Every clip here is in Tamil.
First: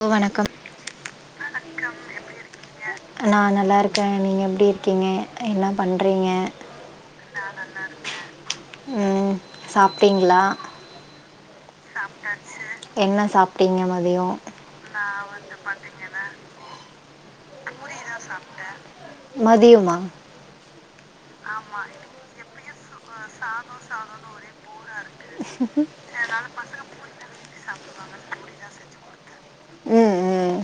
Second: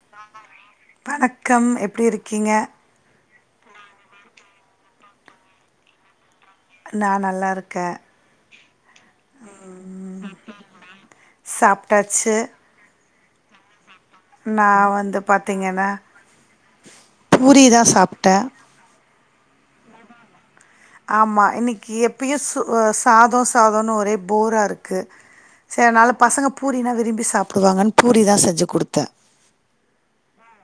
ஹலோ வணக்கம் வணக்கம் எப்டி இருக்கீங்க நா நல்லாருக்கே நீங்க எப்டி இருக்கீங்க என்ன பண்றீங்க நா நல்லா இருக்க ம் ம் சாப்பிட்டீங்களா சாப்ட்டாச்சு என்ன சாப்ட்டீங்க மதியோ நா வந்து பாத்தீங்கனா புரிதா சொ மதியமா ஆமா இன்னிக்கு எப்பயு சு சாத சாதனு ஒரே போரா இருக்கு சே அதனால பசங்க பூரினா விரும்பி சாப்டுவாங்கன் பூரி தா செஞ்சி குடுத்தே ம் ம்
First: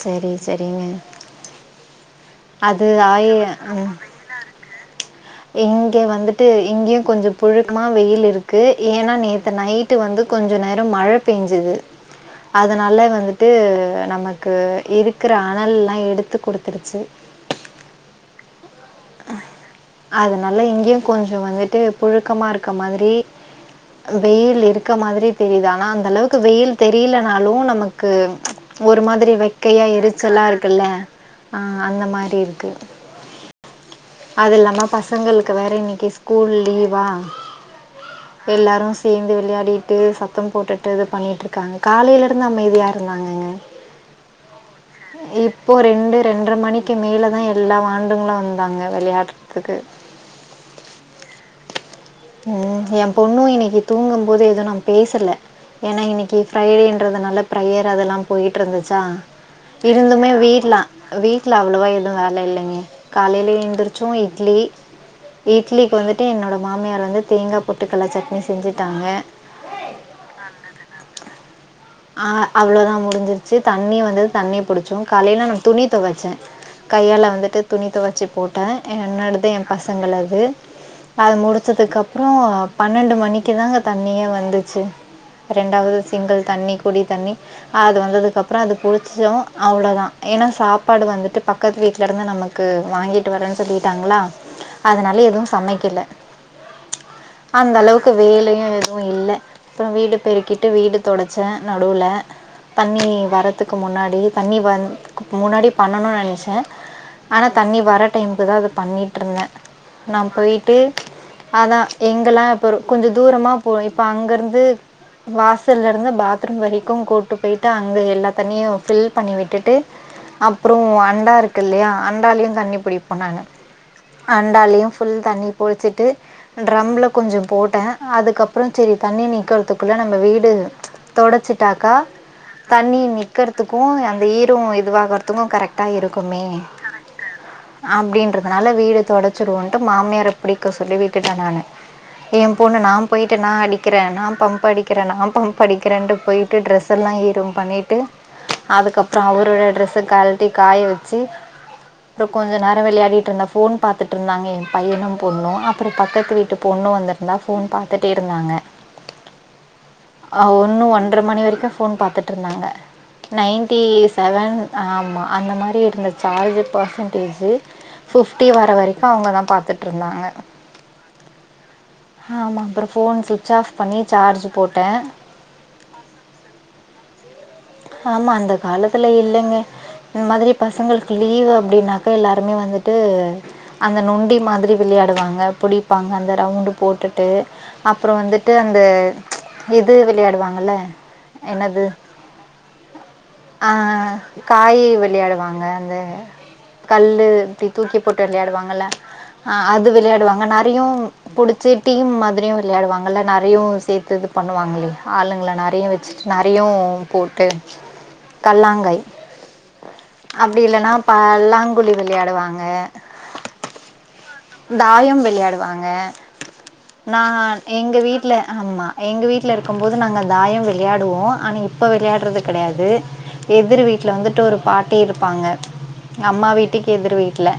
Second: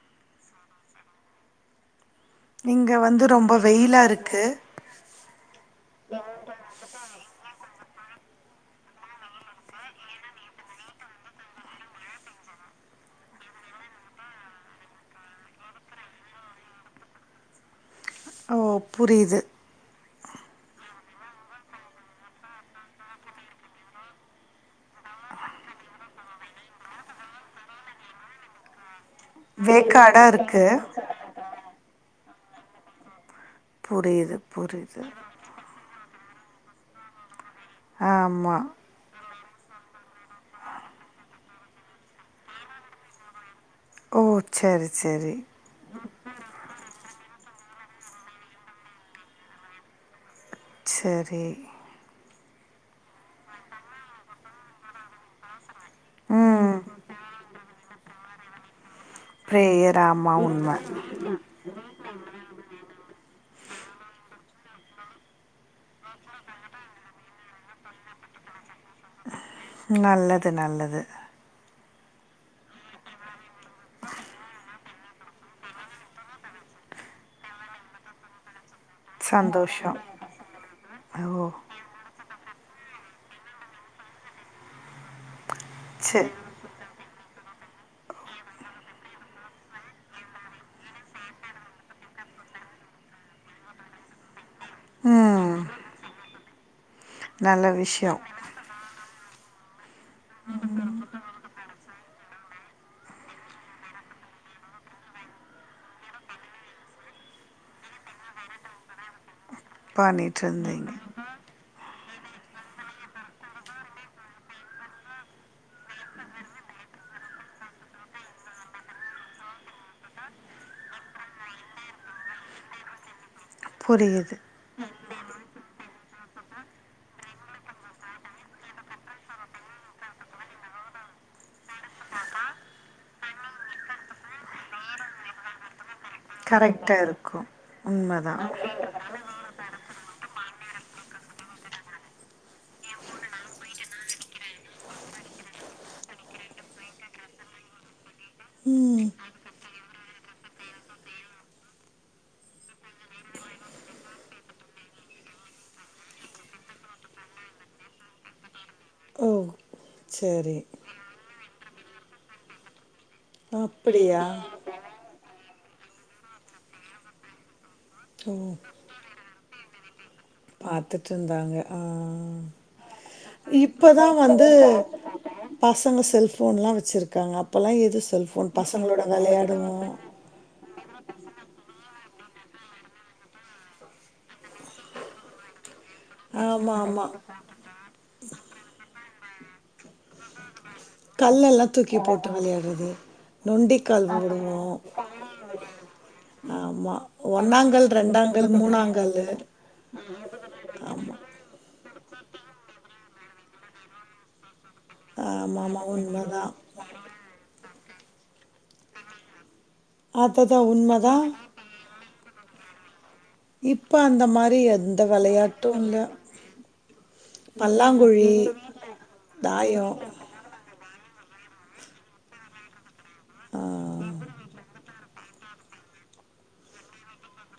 சரி சரிங்க அது இங்க வந்து ஆயி ரொம்ப வெயிலா இருக்கு இங்க வந்துட்டு இங்கயு கொஞ்சோ புழுக்கமா வெயில் இருக்கு ஏனா நேத்து நைட் ட்டு வந்து கொஞ்ச நேர மழ பேஞ்சது அதனால வந்துட்டு நமக்கு இருக்குற அனல்லா எடுத்து குடுத்ருச்சி ஓ புரிது அதனால இங்கயு‌ கொஞ்சோ வந்துட்டு புழுக்கமா இருக்க மாதிரி வெயில் இருக்க மாதிரி தெரிது ஆனா அந்த அளவுக்கு வெயில் தெரிலனாலு நமக்கு ஒரு மாதிரி வெக்கயா வேக்காடாக எரிச்சலா இருக்கில்ல இருக்குது ஆ அந்த மாரி இருக்கு புரியுது அது இல்லாம புரியுது பசங்களுக்கு வேற இன்னிக்கு ஸ்கூல் லீவா ஆமாம் எல்லாரு தேந்து விளையாடிட்டு சத்தம் போட்டுட்டு இது பண்ணிட்ருக்காங்க காலைல இருந்து அமைதியா இருந்தாங்கக ஓ சரி சரி இப்போ ரெண்டு ரெண்ட்ர மணிக்கு மேல தா எல்லா வாண்டுங்களு வந் தாங்க வெளயாட்றதுக்கு சரி ம் ஏ பொண்ணு இன்னிக்கு தூங்கம் போது எது நா பேசல ஏனா இன்னக்கி ம் ஃப்ரைடேன்றதுனால ப்ரையர் அதெல்லா போயிட்ருந்துச்சா ப்ரேயர் இருந்துமே ஆமாம் உண்மை வீட்லா வீட்ல அவ்ளவா எது வேல இல்லைங்க காலைல ஏந்துருச்சோ இட்லி இட்லிக்கு வந்துட்டு என்னோட மாமியார் வந்து தேங்கா பொட்டுக்கல்ல சட்னி செஞ்சுட்டாங்க நல்லது நல்லது ஆ அவ்ளோதா முடிஞ்சிருச்சி தண்ணி வந்தது தண்ணிய புடிச்சோ காலைல நா துணி தொவச்சே கையால வந்துட்டு துணி தொவச்சி போட்டே என்னோடது ஏ சந்தோஷம் பசங்களது அது ஓ முடிச்சதுக்கப் ப்றோ பன்னெண்டு மணிக்கு தாங்க தண்ணியே வந்துச்சு ரெண்டாவது சரி சிங்கிள் தண்ணி குடி தண்ணி அது வந்ததுக்கப்றோ அது புடிச்சோ அவ்ளோதா ஏனா சாப்பாடு வந்துட்டு பக் பக்கத்து வீட்ல இருந்து நமக்கு வாங்கிட்டு வர்ரேன்னு சொல்லிட்டாங்களா அதனால எதுவு ம் சமைக்கில நல்ல அந்த அளவுக்கு விஷயம் வேலையு யு இல்ல அப்றோ வீடு பெருக்கிட்டு வீடு தொடச்சே நடுவுல தண்ணி வரதுக்கு முன்னாடி தண்ணி வந் முன்னாடி பண்ணனு நெனச்சே ஆனா தண்ணி வர டைமுக்கு தா அத பண்ணிட்ருந்தே நா பண்ணிட்டு பொய்ட்டு இருந்தீங்க அதா எங்கெல்லா இப்ப ஒரு கொஞ்ச தூரமா போய் இப்போ அங்க இருந்து வாசல்ல இருந்து பாத் பாத்ரூம் வரிக்கும் கொண்டு போயிட்டா அங்க எல்லாத்தண்ணியும் ஃபில் பண்ணி விட்டுட்டு அப்புறொ அண்டா இருக்கு இல்லையா அண்டாலயும் தண்ணி புடிப்போ நாங்க புரியுது அண்டாலயு ஃபுல் தண்ணி புடுச்சுட்டு ட்ரம்ல கொஞ்சோ போட்டே அதுக்கப்றோ செரி தண்ணி நீக்கற்துக்குள்ள நம்ம வீடு தொடச்சுட்டாக்கா தண்ணி நிக்றதுக்கு அந்த ஈரம் இதுவாகறதுக்கு கரெக்ட் கரட்டா இருக்குமே கரெக்டாக இருக்கும் உண்மைதான் அப்டின்றதுனால வீடு தொடச் வச்சுடுவன்ட்டு மாமியார புடிக்க சொல்லி வீட்டுட்ட நானு ஏம் பொண்ணு நா போயிட்டு நா அடிக்கிறே நா பம்ப் அடிக்கிறே நா பம்ப் அடிக் கிரேண்டு பொயிட்டு ட்ரெஸ்ஸெல்லா ஈரம் பண்ணீட்டு ம் அதுக்கப்றோ அவரோட ட்ரெஸ்ஸ கல்ட்டி காய வச்சு அப்றோ கொஞ்ச நேரோ விளையாடிகிட்ருந்தா ஃபோன் பாத்துட்ருந்தாங்க ஏ பையனும் பொண்ணு அப்டி பக்கத்து வீட்டு பொண்ணு வந்துட் நல்லா ஃபோன் பாத்துட்டே இருந்தாங்க ஓ ஆ சரி ஒன்று ஒன்றர மணி வரைக்கு ஃபோன் பாத்துட்ருந்தாங்க நைன்ட்டி அப்படியா செவன் ஆ ஆமாம் அந்த மாரி இருந்த சார்ஜ் பர்சன்டேஜு ஓ பிஃப்டி வர வரைக் அவுங்க தா பாத்துட்ருந்தாங்க பாத்துட்ருந்தாங்க ஆ ஆமா. அப்புறம் ஃபோன் ஸ்விட்ச் ஆஃப் பண்ணி இப்பதா சார்ஜ் வந்து போட்டேன். பசங்க செல்ஃபோன்லா வச்சுருக்காங்க அப்பலா எது செல்ஃபோன் பசங்களோட வெளையாடணும் இது மாதிரி பசங்களுக்கு லீவு அப்டின்னாக்க எல்லாருமே வந்துட்டு அந்த நொண்டி மாதிரி விளையாடுவாங்க புடிப்பாங்க அந்த ரவுண்டு ஆமாம் ஆமாம் போட்டுட்டு அப்புற வந்துட்டு அந்த இது விளையாடுவாங்கல்ல கல்லெல்லா என்னது? தூக்கி போட்டு விளையாட்றது ஆ ஆ காயி விளையாடுவாங்க அந்த ஆமா கல்லு இப்டி ஒன்னாங்கல் தூக்கி போட்டு ரெண்டாங்கல் விளையாடுவாங்கல்ல மூணாங்கல்லு ஆ அது விளையாடுவாங்க நறையு புடிச்சு டீம் மாதிரியு விளையாடுவாங்கல்ல நெறையு சேத்து இது பண்ணுவாங்லே ஆளுங்கள ஆமாமா நெறையு வச்சுட்டு உண்மதா நெறையாவு போட்டு கல்லாங்காய் அதுதா அப்டி இல்லன்னா உண்மதா பல்லாங்குழி விளையாடுவாங்க இப்ப அந்த மாரி எந்த தாயம் வெளையாட்டு விளையாடுவாங்க இல்ல நான் எங்க பல்லாங்குழி வீட்ல ஆமா எங்க வீட்ல இருக்கும் தாயோ போது நாங்க தாயம் விளையாடுவோ ஆனா இப்ப விளையாடுறது கெடையாது ஆ எதிர் வீட்ல வந்துட்டு ஒரு பாட்டி இருப்பாங்க எங்க அம்மா வீட்டுக்கு எதிர் வீட்ல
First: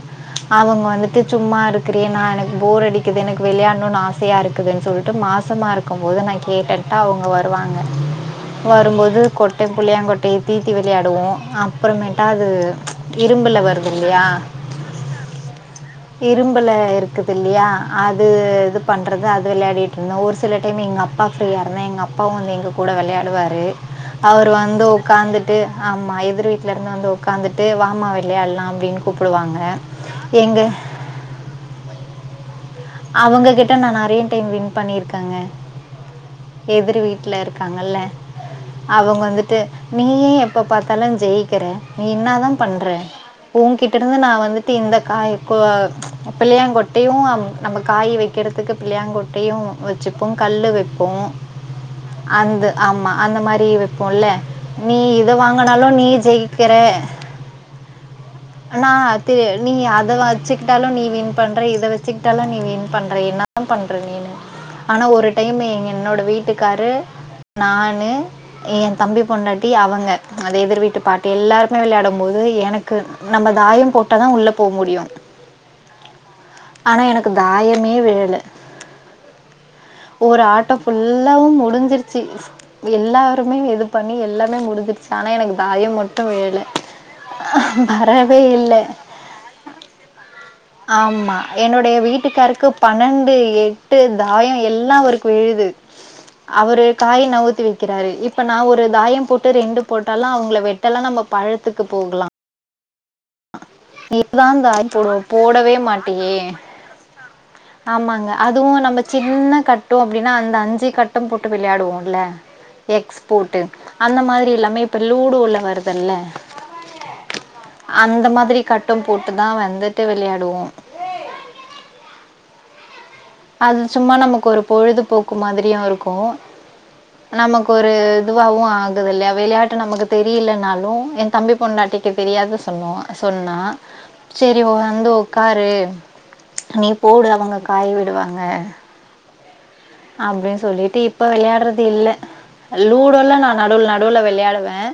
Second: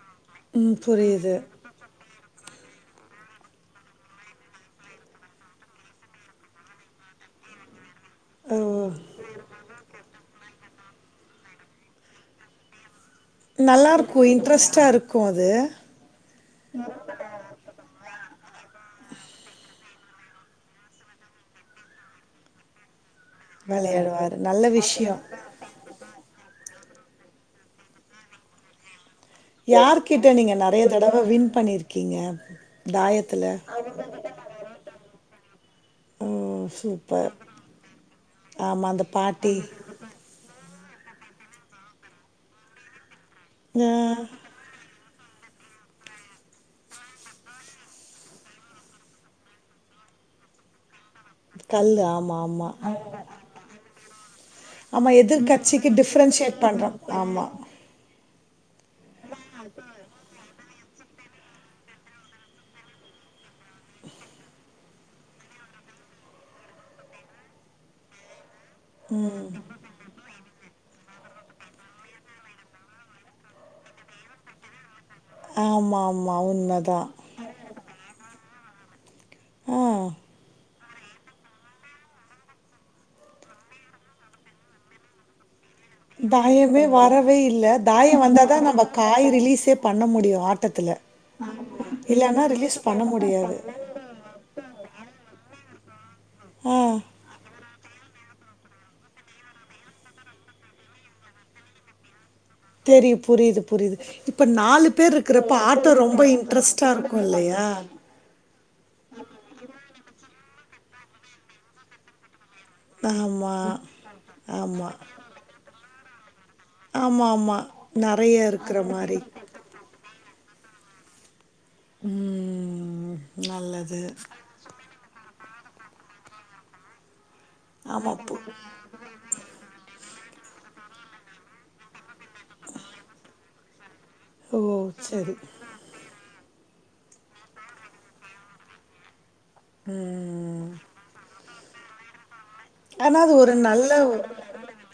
ம் அவுங்க வந்துட்டு புரியுது சும்மா க்குறியே நா எனக்கு ஃபோர் அடிக்குது எனக்கு விளையாண்டுனு ஆசையா இருக்குதுன்னு சொல்ட்டு மாசமா இருக் இருக்கும்போது நா கேட்டுட்டா அவுங்க வருவாங்க ஓ வரும்போது கொட்ட புள்ளியாங் கொட்டைய தீத்தி விளையாடுவோ அப்றம்மேட்டா அது இரும்புல வருது நல்லாருக்கும் இன்ட்ரெஸ்ட்டா இருக்கும் அது இரும் புல்ல இருக்குது இல்லையா அது இது பண்றது அது விளையாடிட்ருந்தோ ஒரு சில டைம் எங்க அப்பா ஃப்ரீயா இருந்தா எங்க அப்பாவு வந்து எங்க கூட விளையாடுவாரு வெளையாடுவாரு அவர் நல்ல வந்து விஷ்யோ உக்காந்துட்டு ஆமா எதிர் வீட்ல இருந்து வந்து உக்காந்துட்டு வாம்மா விளையாட்லாம் அப்டின் கூப்புடுவாங்க ஏங்க தடவை வின் பண்ணிருக்கீங்க அவங்க தாயத்துல கிட்ட நா நறைய டைம் வின் பண்ணிருக்கேங்க ஓ எதிர் சூப்பர் வீட்ல இருக்காங்கல்ல ஆமா அந்த அவுங்க பாட்டி வந்துட்டு நீயே எப்ப பாத்தாலு ஜெயிக்கிற நீ இன்னா தா பண்ற ஆ ஓங்கிட்ட இருந்துதா நா வந்துட் தி இந்த காய் இப்ப புள்ளையாங்கொட்டையு நம்ம காய் வைக்கிறதுக்கு பிள்ளையங்கொட்டையும் வச்சுப்போம் கல்லு வப்போம் கல்லு ஆமா அந்த ஆமா அந்த மாரி வெப்போ இல்ல நீ இத வாங்கனாலு நீ ஜெயிக் பண்றம் ஆமா நா தெ நீங்க அத வச்சுக்ட்டாலு நீ வின் பண்ற இத வச்சுக் ட்டலா நீ வின் பண்ற என்னாதாம் பண்ற நீனு ஆனா ஒரு டைம் என் என்னோட வீட்டுக்காரு நானு எந் தம்பி பொண்டாட்டி அவங்க அந்த எதிர் வீட்டு பாட்டி எல்லாருமே வெளையாடும் போது எனக்கு நம்ம தாயம் போட்டாதா உள்ள போமுடியு ஆமா ஆமா உன் ஆனா எனக்கு தாயமே விழல ஆ ஒரு ஆட்டோ புல்லாவும் முடிஞ்சிருச்சி எல்லாருமே இதுப் பண்ணி எல்லாமே முடிஞ்சுருச்சு ஆனா எனக்கு தாயம் மட் தாயமே வரவே இல்ல தாயோ வரவே வந்தாதா இல்ல. நம்பக காய ரிலீஸே பண்ண முடியு ஆட்டத்துல அம்மா என்னுடைய வீட்டுக்காருக்கு பன்னெண்டு முடியாது எக் ட்டு தாயம் எல்லாம் அவருக்கு விழுது ஆ அவரு காய நவுத்தி வைக்கிறாரு இப் இப்ப நா ஒரு தாயம் போட்டு ரெண்டு போட்டாலு அவுங்ள வெட்டலா நம்ம பழத்துக்கு போகலா தெரி புரிது புரிது இப்ப தான் நாலு தாயம் போடுவ. பேர்ருக்கறப்ப போடவே ஆட்டோ ரொம் ரொம்ப மாட்டியே!" இன்ட்ரெஸ்ட்டா இருக்கு இல்லையா அதுவு நம்ம சின்ன கட்டோ அப்டினா அந்த அஞ்சி கட்டம் போட்டு விளையாடுவோ இல்ல எக்ஸ் போட்டு ஆமாம் அந்த மாதிரி எல்லாமே ஆமாம் இப்போ லூடோவ்ல வருதுல ஆமாம் ஆமாம் அந்த நிறைய மாதிரி இருக்கிற கட்டம் மாதிரி போட்டு தான் வந்துட்டு வெளையாடுவோம் ம் அது நல்லது சும்மா நமக்கு ஒரு பொழுதுபோக்கு மாதிரியு இருக்கு நமக்கு ஒரு ஆமாம் இதுவாவு ஆக் இந்த வெள்யா வெளையாட்டு நமக்கு தெரியிலனாலு எந் தம்பி பொண்டாட்டிக்கு தெரியாத சொன்னோ சொன்னா ம் சேரி ஓ வந்து ஒக்காரு நீ போடு அவங்க காய் விடுவாங்க அப்டின் ம் சொல்லிட்டு இப்ப வெளையாட்றது இல்ல ஆனா அது லூடோல்லா நா ஒரு நடுவுல நல்ல நடுவுல வெளையாடுவேன்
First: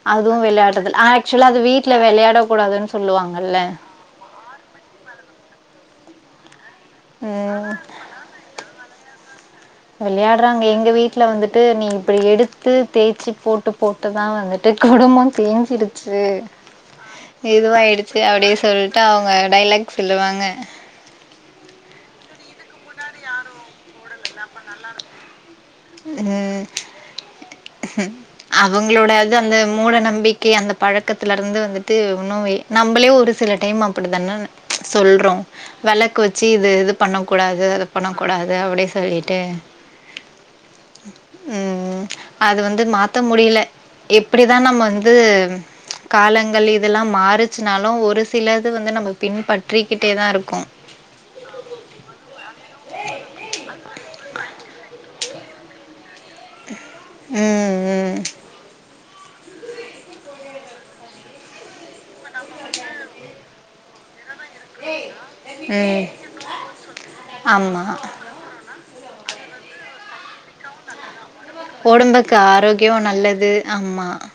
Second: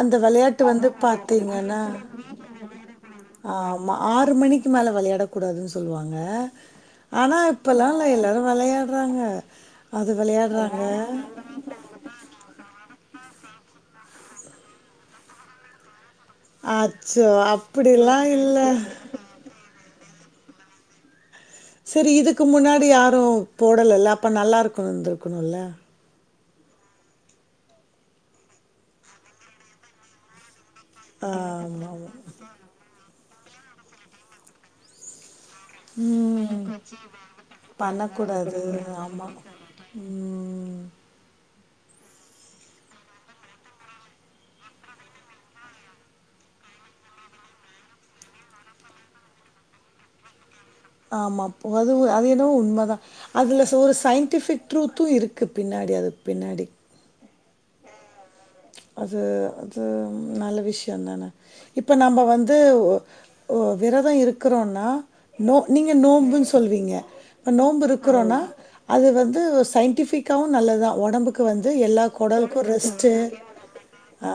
அந்த அதுவு வெளையாட்டு வந்து வெளையாட்றதுல் ஆக்சுவலா அது பாத்தீங்கன்னா வீட்ல வெளையாடக் கூடாதுன் சொல்லுவாங்கல்ல ஆமா ஆறு மணிக்கு மேல வெளையாடக்கூடாதுன் சொல்லுவாங்க ஆனா ம். இப்போல்லாம் எல்லா எல்லாரும் வெளையா ராங்கே விளையாட்றாங்க எங்க வீட்ல வந்துட் ட்டு நீ இப்டி எடுத்து தேச்சிப் போட்டுப் போட்டுதா வந்துட்டு குடும்பந் தேஞ்சிடுச்சு அச்சோ அப்டிலா இதுவாயிடுச்சு அப்டி இல்ல சொல்ட்டு அவுங்க டைலாக் சொல்லுவாங்க செரி இதுக்கு முன்னாடி யாரு போடல இல்ல அப்ப நல்லாருக்குந்துருக்குனுல்ல அ அவங்ளோட அது அந்த மூட நம்பிக்கை அந்தப் பழக்கத்லருந்து வந்துட்டு ஆமாமா உன்னு வெ நம்பளே ஒரு சில டைம் அப்டிதானே சொல்றோ வெளக்கு வச்சி ம் இது இது பண்ண கூடாது அத பண்ண கூடாது பண்ணக்கூடாது அப்டி ஆமா சொல்லிட்டு ம் ம் அது வந்து மாத்த முடில எப்டிதா நம்ம வந்து காலங்கள் இதெல்லாம் மாறுச்சுனாலு ஒரு சிலது வந்து நம்ம பின்பற்றிகிட்டேதா இருக்கு ஆமாப்ப அதுவு அது என்னவோ உண்மதா அதுலசோ ஒரு சயின்டிஃபிக் ட்ரூத்து இருக் க்கு பின்னாடி அதுக் பின்னாடி ம் ம் அது அது நல்ல விஷ்யந்தான இப்ப நம்ப வந்து ஒ ஒ விரதோ இருக் க்றோனா நோ நீங்க ம் நோபுன்னு சொல்லுவீங்க இப்ப ஆமா. நோன்பு இருக்கிறோனா அது வந்து சயின்டிஃபிக்காவு நல்லதா உடம்புக்கு வந்து எல்லா ஒடம்புக்கு கொடலுக்கு ஆரோக்கியோ ரெஸ்ட்டு நல்லது ஆமா ஆ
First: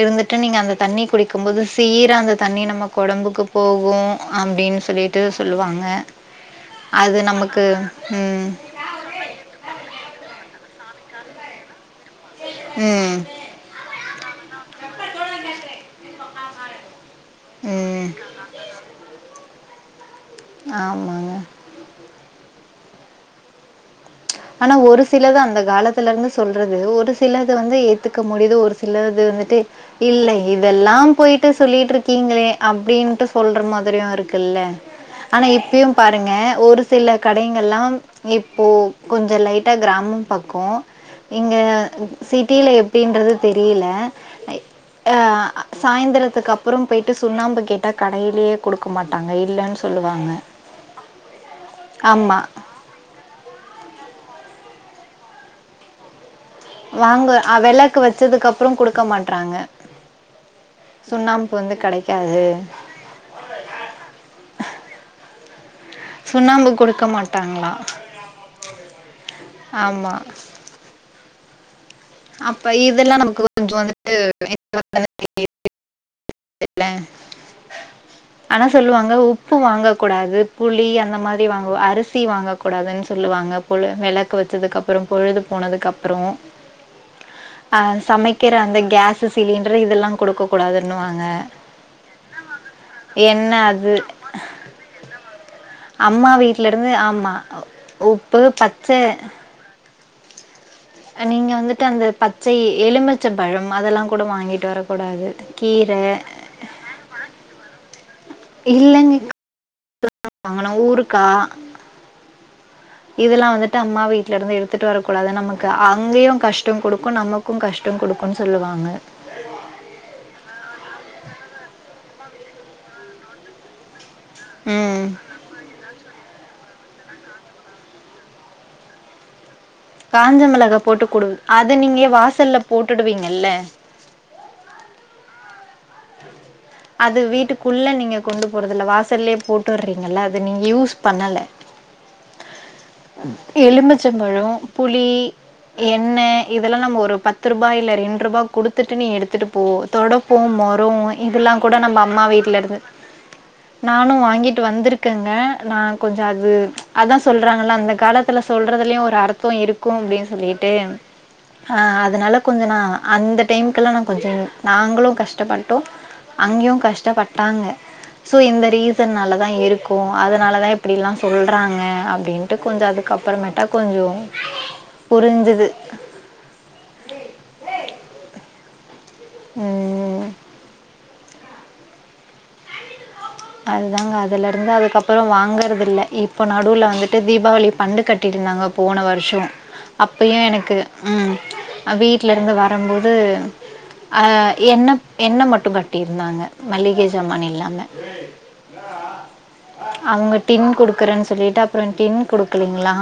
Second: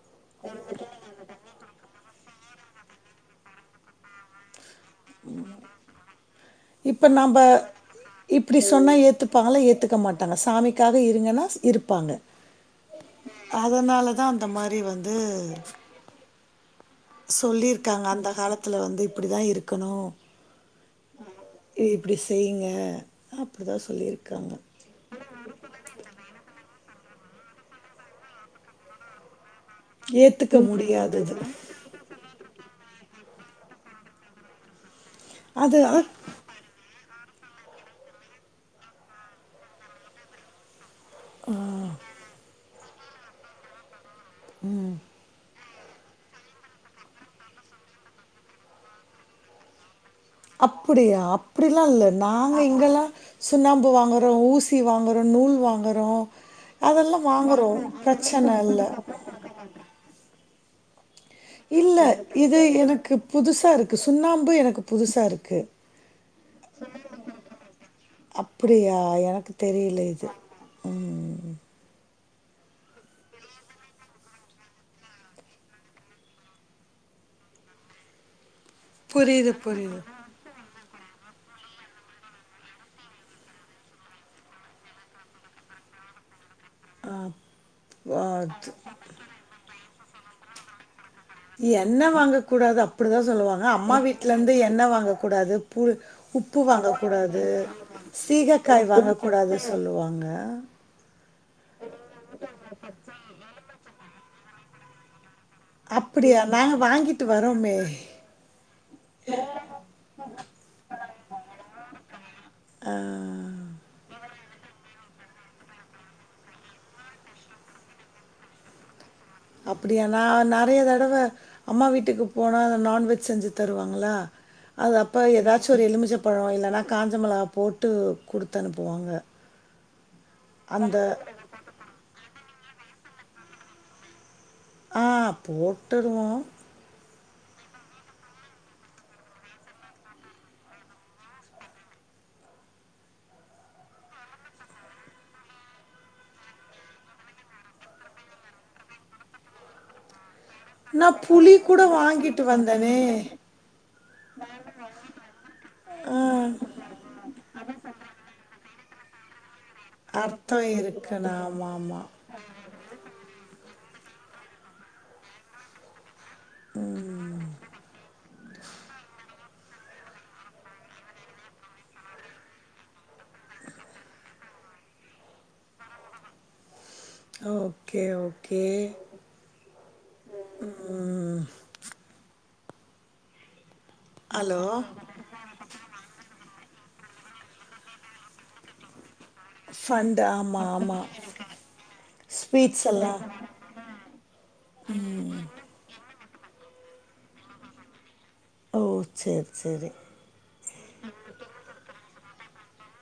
இருந்துட்டு நீங்க அந்த தண்ணி குடி க்கும் போது சீரா அந்த தண்ணி நம்ம கொடம்புக்கு போகூ அப்டின்னு சொல்லிட்டு சொல்லுவாங்க இப்ப அது நம்ப நமக்கு ம் இப்டி சொன்னா ஏத்துப்பாங்கள ஏத்துக்க மாட்டாங்க சாமிக்காக இருங்கன்னா இருப்பாங்க ம் அதனாலதா அந்த மாரி வந்து சொல்லிருக்காங்க ம் அந்த காலத்துல வந்து இப்டி தா இருக்கணு ஆமாங்க இப்டி செய்ங்க அப்டி தா சொல்லியி ஆனா ஒரு சிலத அந்த காலத்துலருந்து சொல்றது ஒரு சிலது வந்து ஏத்துக்க முடியுது ஒரு சிலது வந்துட்டு இல்ல ஏத்துக்க இதெல்லா முடியாதது போயிட்டு சொல்லிட்ருக்கு க்கீங்களே அப்டின்ட்டு சொல்ற மாதிரியு இருக்குல்ல ஆனா அது இப்பயு பாருங்க ஒரு சில கடைங்கல்லாம் இப்போ கொஞ்ஜோ லைட்டா கிராமம் பக்கோ இங்க சிட்டில எப்டின்றது தெரியில சாய்ந்தரத்துக்கு அப்புறம் போய்ட்டு சுண்ணாம்பு கேட்டா கடையிலேயே குடுக்க மாட்டாங்க இல்லன் சொல்லுவாங்க அப்புடியா அப்புடிலா இல்ல ஆமா. நாங்க இங்கெல்லா சுண்ணாம்பு வாங்குறோ ஊசி வாங்குறோ நூல் வாங்குறோ அதெல்லா வாங்க அ வாங்குறோ வெளக்கு வச்சதுக்கு பிரச்சன அப்புறோ இல்ல குடுக்க மாட்றாங்க சுண்ணாம்பு வந்து இல்ல கெடைக்காது இது எனக்கு புதுசாக இருக்கு சுண்ணாம்பு எனக்கு புதுசாருக்கு சுண்ணாம்பு குடுக்க மாட்டாங்களா அப்புடியா எனக்கு தெரியில ஆமா இது ம் அப்ப இதெல்லா நமக்கு கொஞ்சொ வந்துட்டு [inaudible] [unintelligible] ஆனா சொல்லுவாங்க புரியுது உப்பு வாங்க புரியுது கூடாது புளி அந்த மாரி வாங்க அரிசி வாங்கக்க கூடாதுன் சொல்லுவாங்க புல வெளக்கு வெச்சதுக்கப் அப்பறோ பொழுது போனதுக்கப்புறோ ஆ அ ஆ சமைக்கிற அந்த கேஸ்சு சிலிண்டரு இதெல்லா கொடுக்க கூடாதுன்னுவாங்க எண்ண வாங்க கூடாது அப்டிதா என்ன சொல்லுவாங்க அது அம்மா வீட்லந்து எண்ண வாங்க கூடாது பு அம்மா உப்பு வீட்ல இருந்து ஆமா வாங்கக்கூடாது உப்பு சீகக்காய் பச்ச வாங்கக்கூடாது சொல்லுவாங்க நீங்க வந்துட்டு அந்த பச்சை எலுமிச்சம் பழம் அதெல்லாங் கூட வாங்கிட்டு வர கூடாது கீர அப்டியா நாங்க வாங்கிட்டு வரோமே இல்லைங்க [inaudible] வாங்கனு ஊருகா ஆ இதெல்லா வந்துட்டு அம்மா வீட்டு்ல இருந்து எடுத்துட்டு வரக்கூடாது நமக்கு அங்கேயு கஷ்டொங் கொடுக்கூ நமக் க்கூ கஷ்டோங் கொடுக்குன்னு சொல்லுவாங்க அப்புடியா நா நறைய தடவ அம்மா வீட்டுக்கு போனா நான்வெஜ் செஞ்சு தருவாங்களா அது ம் அப்ப எதாச்சு ஒரு எலுமிச்ச பழொ இல்லைன்னா காஞ்சமெளகா போட்டு குடுத்து அனுப்புவாங்க காஞ்சமெளகா அந்த போட்டு கொடு அத நீங்க வாசல்ல போட்டுடுவீங்கல்ல ஆ போட்டுருவோ அது வீட்டுக்குள்ள நீங்க கொண்டு போறதில்ல வாசல்லயே போட்டுறீங்கள அது நீங்க யூஸ் பண்ணல எலும்பிச்சம்பழொ புளி எண்ணெ இதெல்லா நம்ம ஒரு பத்து ரூபாய் இல்ல ரெண்டு ரூபா குடுத்துட்டு நீ எடுத்துட்டு போ தொடபோம் மரு நா புளி இதல்லான் கூட நம்ம அம்மா வாங்கிட்டு வீட்லருந்து வந்தனே நானு வாங்கிட் வந்துரேக்கெங்க நா ஆ கொஞ்சு அது அதா சொல்றாங்கள அந்த காலத்துல சொல்றதுல்யு ஒரு அர்த்தோ இருக் கு அப்டின்னு அர்த்தோ சொல்லிட்டு இருக்குண்ணா ஆமா ஆ ஆமா அதனாலப் கொஞ்ச நா அந்த டைமுகெல்லா நா கொஞ்ச நாங்களு கஷ்டப்பட்டோ அங்யு கஷ்டப்பட்டாங்க சோ இந்த ரீசன் நாலதா இருக்கு போ அதனால தா இப்படிலா சொல்றாங்க அப்படின்ட்டு கொஞ்ச அதுக்கப்பறமேட்டா கொஞ்சு புரிஞ்சது ஓகே ஓகே ம் ம் அதுதாங்க ஹலோ அதலருந்து அதுக்கப்பறோ வாங்கறதில்ல இப் போ நடுவ்ல வந்துட்டு தீபாவளி பண்டு கட்டிட்ருந்தாங்க போன வருஷோ ஃபண்டு அப்பயு ஆமா எனக்கு ஆமா ம் அ வீட்டுலருந்து ஸ்வீட்ஸ் வரும்போது எல்லா அ என்னப் என்ன மட்டு பர் இருந்தாங்க மல்லிகைசமான் இல்லாம ஓ சேரி சேரி அவ்கேட் டின் குடுக்கறன் சொல்லிட்டு அப்ற டின் குடுக்கலீங்ளா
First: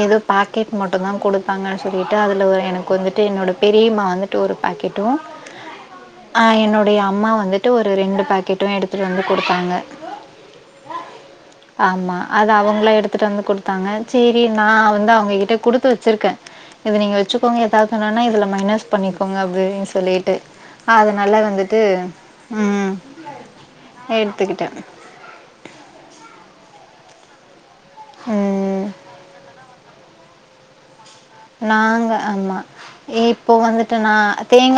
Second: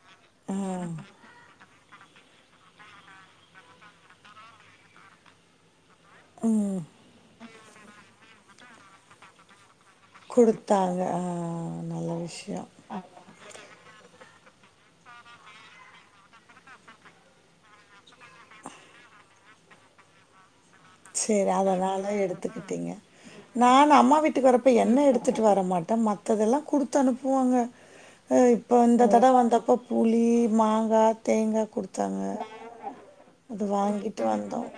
ஏதோ ஆ பாக்கெட் மட்டுதா குடுத் ப்பாங்கு சொல்லிட்டு அதுல உ எனக் வந்துட்டு என்னோட பெரியம்மா வந்துட்டு ஒரு பாக்கெட்டு அ என்னுடைய அம்மா வந்துட்டு ஒரு ரெண்டு பாக்கெட்டும் எடுத்துட்டு வந்து குடுத்தாங்க குடுத்தாங்க ஆ நல்ல ஆமா அது விஷ்யோ அவுங்கள எடுத்துட்டு வந்து குட் தாங்க ச்சேரி நா வந்து அவங்ககிட்ட குடுத்து வச்சிர்க்கே இது நீங்க வச்சுக்கோங்க ஏதாவுது ஒன்னுனா இதுல மைனஸ் பண்ணிக்கோங்க அப்டின்னு சொல்லிட்டு அதனால சரி வந்துட்டு அதனால எடுத்துக்குட்டீங்க ம். நான் அம்மா வீட்டுக்கு வரப்ப எடுத்துக்கிட்டேன். என் என்ன எடுத்துட்டு வர மாட்டா மத்ததெல்லா குடுத் அனுப்புவாங்க ஆ இப்ப ம். இந்த தடவ வந்தப்ப புளி மாங்கா தேங்கா நாங்க குடுத்தாங்க ஆமா. இப்போ அது வந்துட்டு வாங்கிட்டு நான் வந்தோ தேங்கா